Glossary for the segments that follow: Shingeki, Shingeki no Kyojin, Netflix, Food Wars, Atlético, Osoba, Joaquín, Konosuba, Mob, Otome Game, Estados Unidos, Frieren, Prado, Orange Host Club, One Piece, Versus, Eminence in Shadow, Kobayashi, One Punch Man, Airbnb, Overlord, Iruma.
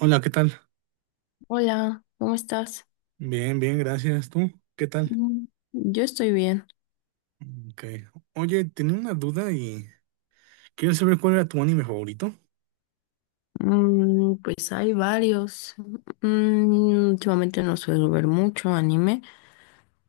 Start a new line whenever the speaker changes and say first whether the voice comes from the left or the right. right: Hola, ¿qué tal?
left: Hola, ¿cómo estás?
right: Bien, bien, gracias. ¿Tú? ¿Qué tal?
left: Mm. Yo estoy bien.
right: Ok. Oye, tenía una duda y quiero saber cuál era tu anime favorito.
left: Pues hay varios. Últimamente no suelo ver mucho anime,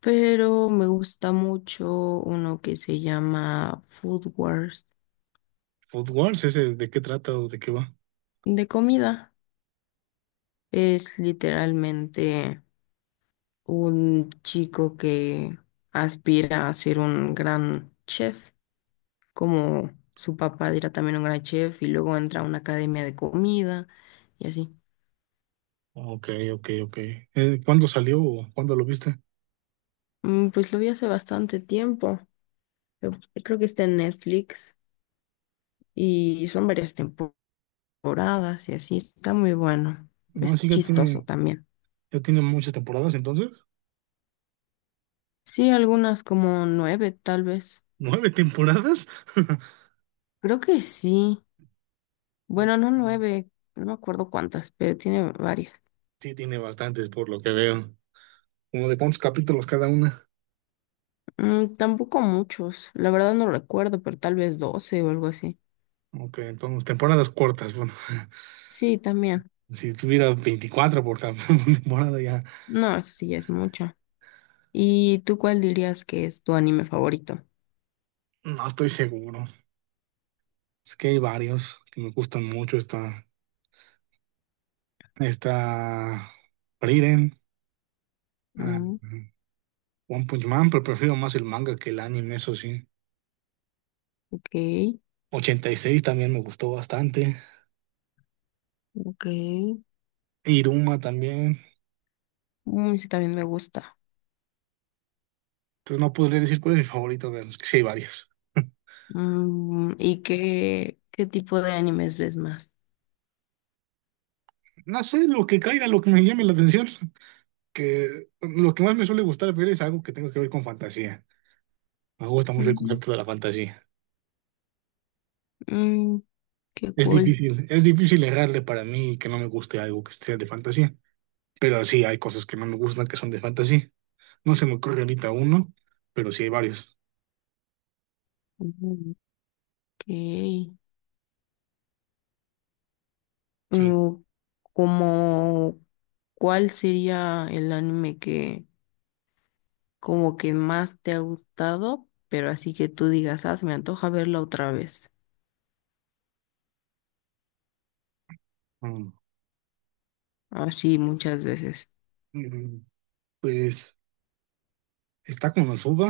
left: pero me gusta mucho uno que se llama Food Wars
right: Food Wars, ese, ¿de qué trata o de qué va?
left: de comida. Es literalmente un chico que aspira a ser un gran chef, como su papá era también un gran chef, y luego entra a una academia de comida y así.
right: Ok, ok, ok. ¿Cuándo salió o cuándo lo viste?
left: Pues lo vi hace bastante tiempo. Pero creo que está en Netflix y son varias temporadas y así. Está muy bueno.
right: No,
left: Es
right: sí, ya
left: chistoso
right: tiene,
left: también.
right: ya tiene muchas temporadas entonces.
left: Sí, algunas como nueve, tal vez.
right: ¿9 temporadas?
left: Creo que sí.
right: Ok.
left: Bueno, no nueve, no me acuerdo cuántas, pero tiene varias.
right: Sí, tiene bastantes por lo que veo. Como de cuántos capítulos cada una.
left: Tampoco muchos. La verdad no recuerdo, pero tal vez doce o algo así.
right: Ok, entonces temporadas cortas. Bueno,
left: Sí, también.
right: si tuviera 24 por temporada ya
left: No, eso sí ya es mucho. ¿Y tú cuál dirías que es tu anime favorito?
right: no estoy seguro. Es que hay varios que me gustan mucho. Está Frieren, ah,
left: Mm,
right: One Punch Man, pero prefiero más el manga que el anime, eso sí.
left: ok,
right: 86 también me gustó bastante.
left: ok.
right: Iruma también.
left: Sí, también me gusta.
right: Entonces no podría decir cuál es mi favorito, pero es que sí hay varios.
left: ¿Y qué tipo de animes ves más?
right: No sé, lo que caiga, lo que me llame la atención, que lo que más me suele gustar ver es algo que tenga que ver con fantasía. Me gusta mucho el
left: Mm,
right: concepto de la fantasía.
left: mm, Qué cool.
right: Es difícil errarle para mí que no me guste algo que sea de fantasía. Pero sí, hay cosas que no me gustan que son de fantasy. No se me ocurre ahorita uno, pero sí hay varios.
left: Mm. Ok.
right: Sí.
left: Mm, Como, ¿cuál sería el anime que como que más te ha gustado, pero así que tú digas, ah, se me antoja verlo otra vez?
right: Mm,
left: Así muchas veces.
right: mm, Pues está Konosuba,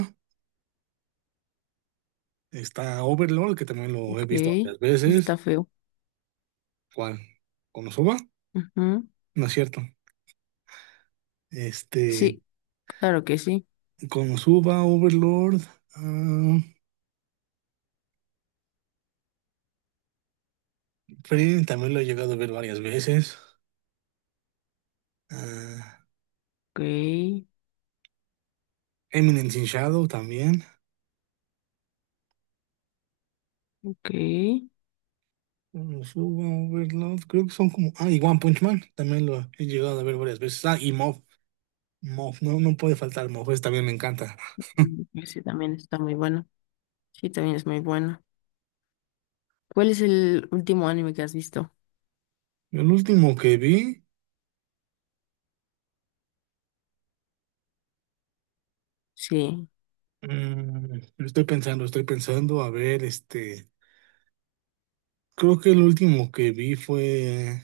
right: está Overlord, que también lo he
left: Ok,
right: visto varias
left: está
right: veces.
left: feo.
right: ¿Cuál? ¿Konosuba?
left: Ujú.
right: No es cierto. Este,
left: Sí, claro que sí.
right: Konosuba, Overlord, ah, Frieren también lo he llegado a ver varias veces. ah,
left: Ok,
right: Eminence in Shadow también.
left: ok.
right: Konosuba, Overlord, creo que son como. Ah, y One Punch Man también lo he llegado a ver varias veces. Ah, y Mob. Moff, no, no puede faltar Moff, ese también me encanta.
left: Ese también está muy bueno. Sí, también es muy bueno. ¿Cuál es el último anime que has visto?
right: El último que vi,
left: Sí,
right: estoy pensando, a ver, creo que el último que vi fue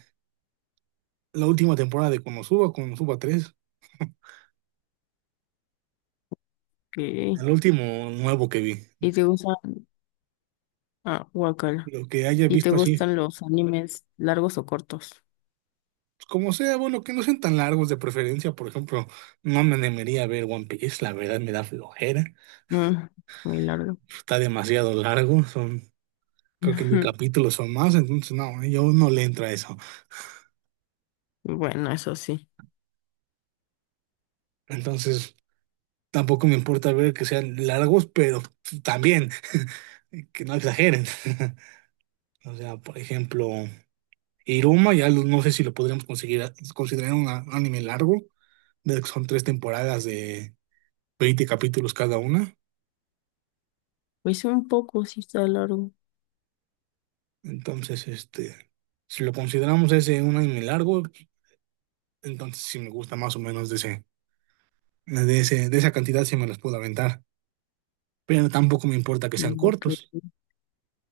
right: la última temporada de Konosuba 3,
left: ok.
right: el último nuevo que vi.
left: ¿Y te gustan? Ah, guacala.
right: Lo que haya
left: ¿Y te
right: visto así, pues,
left: gustan los animes largos o cortos?
right: como sea, bueno, que no sean tan largos de preferencia, por ejemplo, no me animaría a ver One Piece, la verdad me da flojera,
left: Mm, Muy largo.
right: está demasiado largo, son, creo que 1,000 capítulos son más, entonces no, yo no le entra eso.
left: Ujú. Bueno, eso sí.
right: Entonces. Tampoco me importa ver que sean largos, pero también que no exageren. O sea, por ejemplo, Iruma, no sé si lo podríamos conseguir considerar un anime largo, de que son 3 temporadas de 20 capítulos cada una.
left: Pues un poco, sí está largo.
right: Entonces, si lo consideramos ese un anime largo, entonces sí me gusta más o menos de esa cantidad sí me los puedo aventar. Pero tampoco me importa que sean
left: Mm, ok.
right: cortos.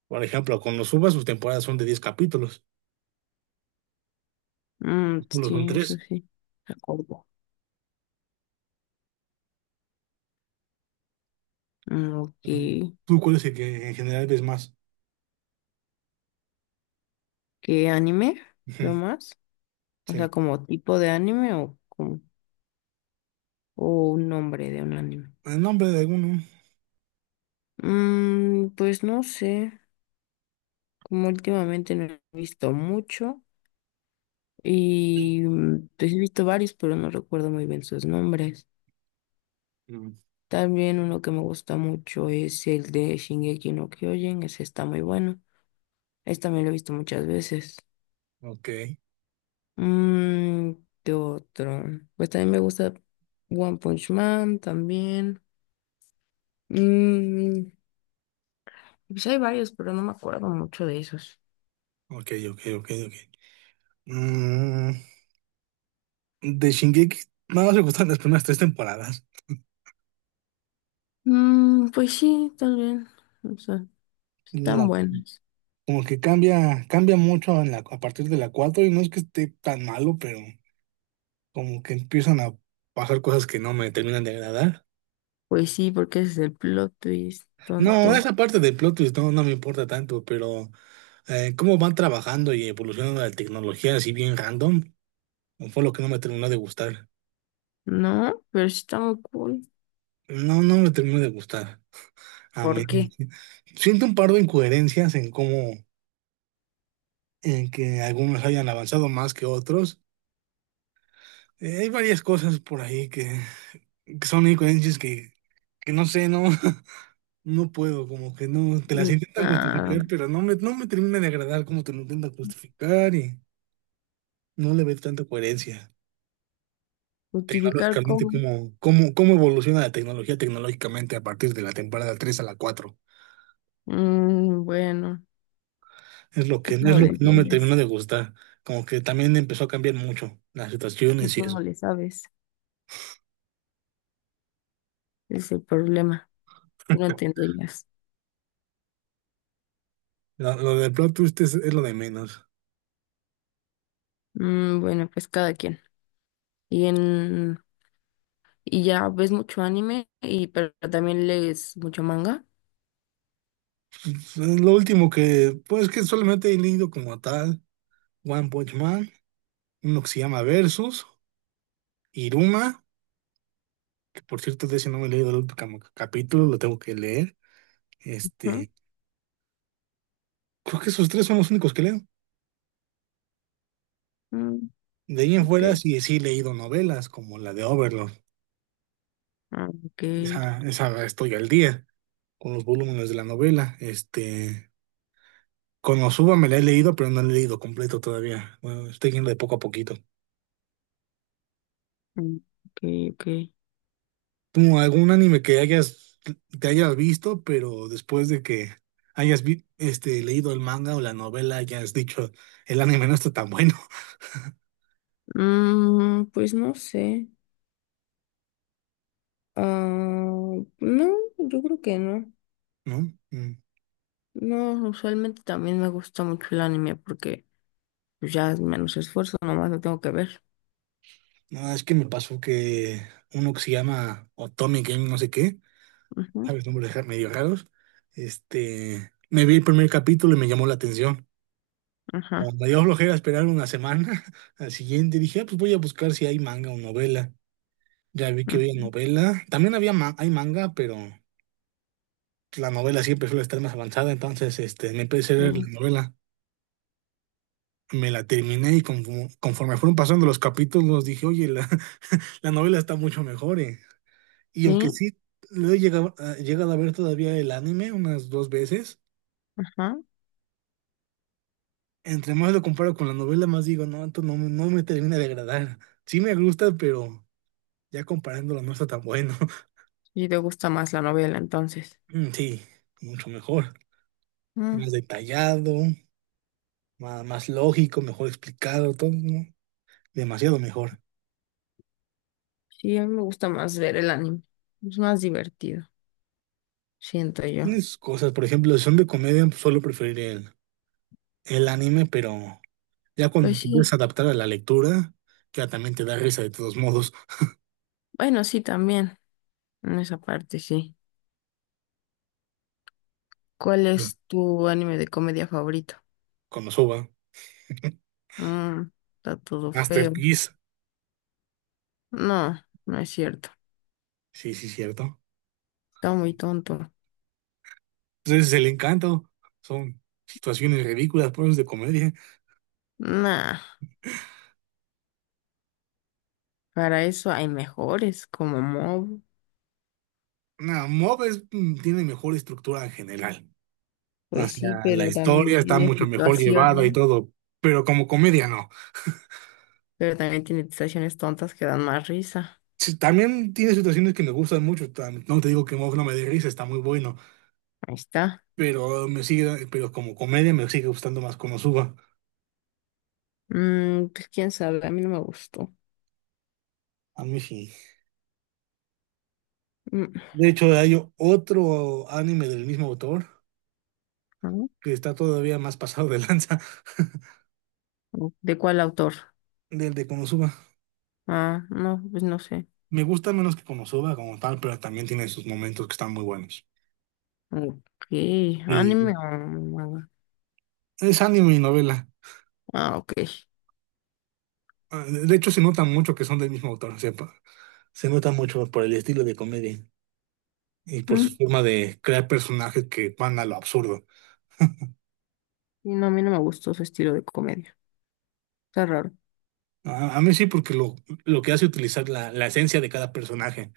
right: Por ejemplo, con los Subas sus temporadas son de 10 capítulos,
left: Mm,
right: solo son
left: sí, eso
right: tres.
left: sí. De acuerdo. Mm,
right: Ujú.
left: ok.
right: ¿Tú cuál es el que en general ves más?
left: ¿Qué anime?
right: Ujú,
left: ¿Lo más? O
right: sí.
left: sea, como tipo de anime o, o un nombre de un anime.
right: El nombre de alguno.
left: Mm, pues no sé. Como últimamente no he visto mucho y pues he visto varios, pero no recuerdo muy bien sus nombres.
right: Mm,
left: También uno que me gusta mucho es el de Shingeki no Kyojin, ese está muy bueno. Ese también lo he visto muchas veces.
right: ok,
left: Mm, ¿qué otro? Pues también me gusta One Punch Man también. Mm, pues hay varios, pero no me acuerdo mucho de esos.
right: ok, ok, ok, ok. Mm, de Shingeki, nada más me gustan las primeras 3 temporadas.
left: Mm, pues sí, también. O sea, están
right: La-
left: buenos.
right: Como que cambia mucho en a partir de la cuatro y no es que esté tan malo, pero como que empiezan a pasar cosas que no me terminan de agradar.
left: Pues sí, porque ese es el plot twist,
right: No,
left: tonto.
right: esa parte del plot twist no, no me importa tanto, pero cómo van trabajando y evolucionando la tecnología así bien random, fue lo que no me terminó de gustar.
left: No, pero sí está muy cool.
right: No, no me termino de gustar. A mí
left: ¿Por qué?
right: siento un par de incoherencias en cómo, en que algunos hayan avanzado más que otros. Hay varias cosas por ahí que, son incoherencias que no sé, no, no puedo, como que no, te las intentan
left: Nada,
right: justificar, pero no me termina de agradar cómo te lo intentan justificar y no le ves tanta coherencia.
left: justificar
right: Tecnológicamente,
left: cómo.
right: cómo evoluciona la tecnología tecnológicamente a partir de la temporada 3 a la 4.
left: Mm, bueno,
right: Es lo
left: que
right: que, es
left: tú no lo
right: lo que no me
left: entiendes.
right: terminó de gustar. Como que también empezó a cambiar mucho las
left: Es que
right: situaciones y
left: tú no
right: eso.
left: le sabes. Ese es el problema. Tú no entenderías.
right: Lo del plot twist es lo de menos.
left: Mm, bueno, pues cada quien. Y en y ya ves mucho anime pero también lees mucho manga.
right: Es lo último que, pues que solamente he leído como tal, One Punch Man, uno que se llama Versus, Iruma, que por cierto de ese no me he leído el último capítulo, lo tengo que leer.
left: ¿No?
right: Este, Creo que esos tres son los únicos que leo.
left: Mm,
right: De ahí en
left: ok.
right: fuera sí, sí he leído novelas como la de Overlord.
left: Ah, ok.
right: Esa estoy al día con los volúmenes de la novela. Con Konosuba me la he leído, pero no la he leído completo todavía. Bueno, estoy yendo de poco a poquito.
left: Mm, ok, ok.
right: ¿Tú algún anime que hayas visto, pero después de que hayas leído el manga o la novela, hayas dicho, el anime no está tan bueno,
left: Mm, pues no sé. Ah, no, yo creo que no.
right: ¿no? Mm.
left: No, usualmente también me gusta mucho el anime porque pues, ya es menos esfuerzo, nomás lo tengo que ver.
right: No, es que me pasó que uno que se llama Otome Game no sé qué,
left: Ujú,
right: ¿sabes? Nombres medio raros. Me vi el primer capítulo y me llamó la atención. Como
left: ajá.
right: me dio flojera esperar una semana, al siguiente dije: "Ah, pues voy a buscar si hay manga o novela. Ya vi que
left: Mm,
right: había novela. También había hay manga, pero la novela siempre suele estar más avanzada. Entonces, me empecé a leer la
left: sí,
right: novela. Me la terminé y conforme fueron pasando los capítulos, dije, oye, la, la novela está mucho mejor, eh". Y aunque
left: sí,
right: sí lo he llegado, a llegado a ver todavía el anime unas 2 veces,
left: ajá.
right: entre más lo comparo con la novela, más digo, no, esto no, no me termina de agradar. Sí me gusta, pero ya comparándolo no está tan bueno.
left: Y te gusta más la novela, entonces.
right: Mm, sí, mucho mejor, más
left: Mm,
right: detallado. Más, lógico, mejor explicado, todo, ¿no? Demasiado mejor.
left: sí, a mí me gusta más ver el anime. Es más divertido, siento yo.
right: Tienes cosas, por ejemplo, si son de comedia, pues, suelo preferir el anime, pero ya cuando
left: Pues
right: te empiezas a
left: sí,
right: adaptar a la lectura, ya también te da risa de todos modos,
left: bueno, sí, también. En esa parte, sí. ¿Cuál
right: ¿no?
left: es tu anime de comedia favorito?
right: Con Osoba.
left: Mm, está todo feo.
right: Masterpiece,
left: No, no es cierto.
right: sí, sí, cierto.
left: Está muy tonto.
right: Entonces, es el encanto, son situaciones ridículas, pues de comedia.
left: Nah, para eso hay mejores como Mob.
right: No, Mob tiene mejor estructura en general. O
left: Pues sí,
right: sea, la
left: pero también
right: historia está
left: tiene
right: mucho mejor llevada y
left: situaciones,
right: todo, pero como comedia no.
left: pero también tiene situaciones tontas que dan más risa.
right: Sí, también tiene situaciones que me gustan mucho. No te digo que Mob no me dé risa, está muy bueno.
left: Ahí está.
right: Pero como comedia me sigue gustando más Konosuba.
left: Mm, pues quién sabe, a mí no me gustó.
right: A mí sí.
left: Mm,
right: De hecho, hay otro anime del mismo autor
left: ah,
right: que está todavía más pasado de lanza
left: ¿de cuál autor?
right: del de Konosuba.
left: Ah, no, pues no sé.
right: Me gusta menos que Konosuba como tal, pero también tiene sus momentos que están muy buenos.
left: Ok, anime
right: Y
left: o manga.
right: es anime y novela.
left: Ah, ok.
right: Ah, De hecho, se nota mucho que son del mismo autor. O sea, se nota mucho por el estilo de comedia. Y por su
left: Mm,
right: forma de crear personajes que van a lo absurdo.
left: y no, a mí no me gustó su estilo de comedia. Está raro.
right: A mí sí, porque lo que hace utilizar la esencia de cada personaje,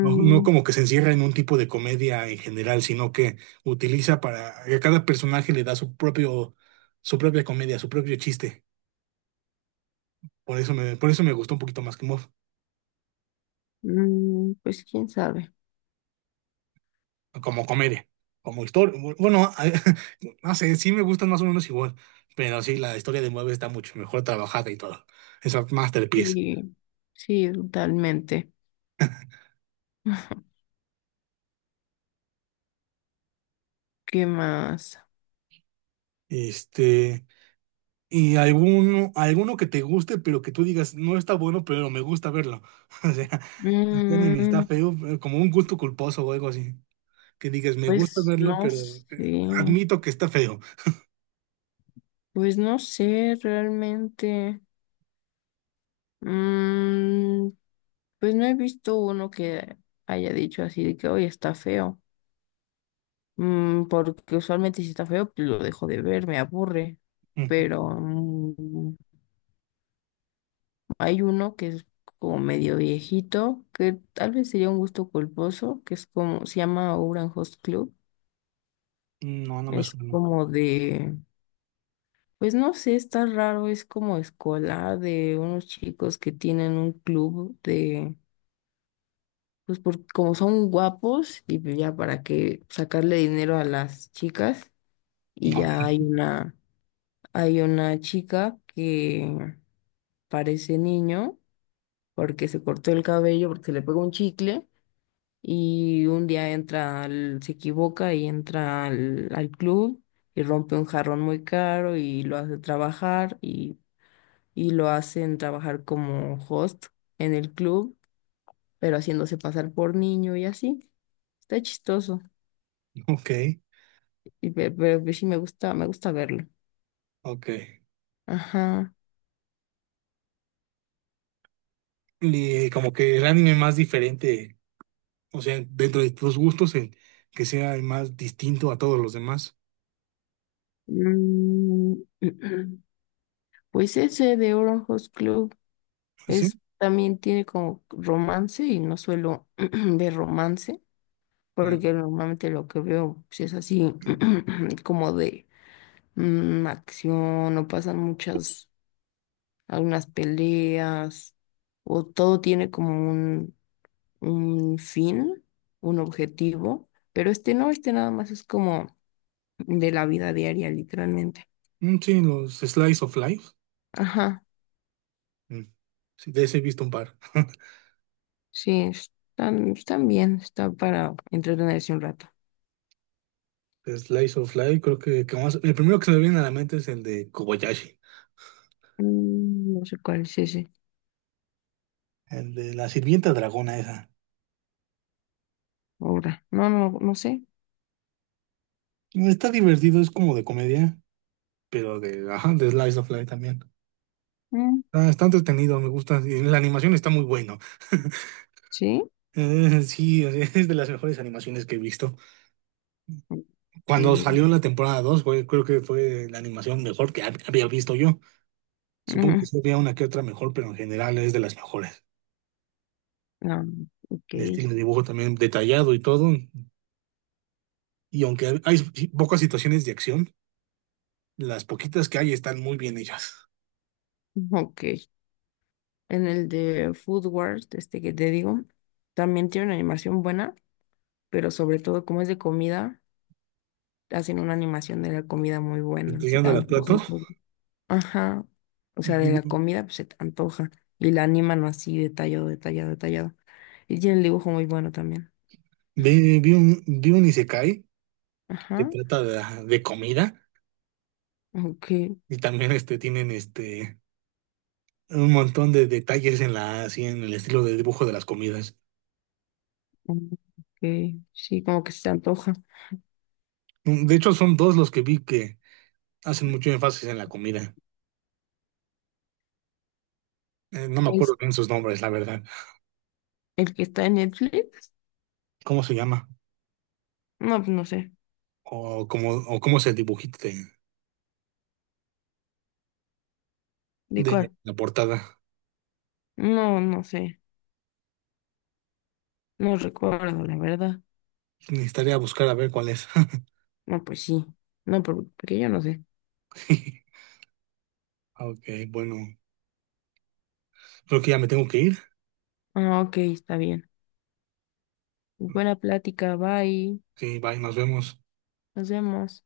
right: no, no como que se encierra en un tipo de comedia en general, sino que utiliza para que cada personaje le da su propio, su propia comedia, su propio chiste. Por eso me gustó un poquito más que Mob,
left: pues quién sabe.
right: como comedia, como historia. Bueno, no sé, sí me gustan más o menos igual, pero sí, la historia de Mob está mucho mejor trabajada y todo. Es un masterpiece.
left: Sí, sí, totalmente. ¿Qué más?
right: Este, Y alguno que te guste, pero que tú digas, no está bueno, pero me gusta verlo. O sea, este anime está
left: Mm,
right: feo, pero como un gusto culposo o algo así. Que digas, me gusta
left: pues
right: verlo,
left: no
right: pero
left: sé.
right: admito que está feo.
left: Pues no sé realmente. Mm, pues no he visto uno que haya dicho así de que hoy está feo. Mm, porque usualmente si está feo, pues lo dejo de ver, me aburre.
right: Ujú.
left: Pero hay uno que es como medio viejito, que tal vez sería un gusto culposo, que es como, se llama Orange Host Club.
right: No, no me
left: Es
right: suena.
left: como de Pues no sé, está raro, es como escolar de unos chicos que tienen un club de, pues por, como son guapos y pues ya para que sacarle dinero a las chicas y
right: No,
left: ya hay
right: no,
left: una, chica que parece niño porque se cortó el cabello, porque se le pegó un chicle y un día entra, se equivoca y entra al club y rompe un jarrón muy caro y lo hace trabajar y lo hacen trabajar como host en el club, pero haciéndose pasar por niño y así. Está chistoso.
right: ok,
left: Y pero, pues sí me gusta verlo.
right: ok.
left: Ajá.
right: Y como que el anime más diferente, o sea, dentro de tus gustos, el que sea el más distinto a todos los demás.
left: Mm, pues ese de Orange Host Club
right: ¿Sí?
left: es también tiene como romance y no suelo ver romance,
right: Mm.
left: porque normalmente lo que veo pues, es así como de acción, no pasan muchas algunas peleas, o todo tiene como un fin, un objetivo, pero este no, este nada más es como de la vida diaria, literalmente.
right: Mm, sí, los Slice of Life.
left: Ajá,
right: Mm. Sí, de ese he visto un par.
left: sí, están bien, está para entretenerse un rato.
right: Slice of Life, creo que, el primero que se me viene a la mente es el de Kobayashi,
left: No sé cuál es ese
right: el de la sirvienta dragona esa.
left: ahora. No, no, no sé.
right: Está divertido, es como de comedia, pero de, ajá, de Slice of Life también.
left: Mm,
right: Ah, está entretenido, me gusta. Y la animación está muy bueno.
left: ¿sí?
right: Sí, o sea, es de las mejores animaciones que he visto.
left: Ok.
right: Cuando salió la temporada 2, creo que fue la animación mejor que había visto yo. Supongo que
left: Mm,
right: sí había una que otra mejor, pero en general es de las mejores.
left: ah, ok,
right: El estilo de dibujo también detallado y todo. Y aunque hay pocas situaciones de acción, las poquitas que hay están muy bien hechas.
left: ok. En el de Food Wars, este que te digo, también tiene una animación buena pero sobre todo como es de comida, hacen una animación de la comida muy buena, se te
right: Llegando al
left: antoja y
right: plato,
left: todo. Ajá, o sea, de la
right: vi,
left: comida pues se te antoja y la animan así detallado, detallado, detallado. Y tiene el dibujo muy bueno también.
right: vi un isekai que
left: Ajá,
right: trata de comida
left: ok,
right: y también tienen un montón de detalles en, la, así, en el estilo de dibujo de las comidas.
left: ok, sí, como que se te antoja.
right: De hecho, son dos los que vi que hacen mucho énfasis en la comida. No me
left: ¿Es
right: acuerdo bien sus nombres, la verdad.
left: el que está en Netflix?
right: ¿Cómo se llama?
left: No, pues no sé,
right: O cómo se dibujita de,
left: ¿de cuál?
right: de la portada.
left: No, no sé, no recuerdo, la verdad.
right: Necesitaría buscar a ver cuál es.
left: No, pues sí, no, porque yo no sé.
right: Ok, bueno, creo que ya me tengo que ir.
left: Ah, ok, está bien. Buena plática, bye.
right: Sí, bye, nos vemos.
left: Nos vemos.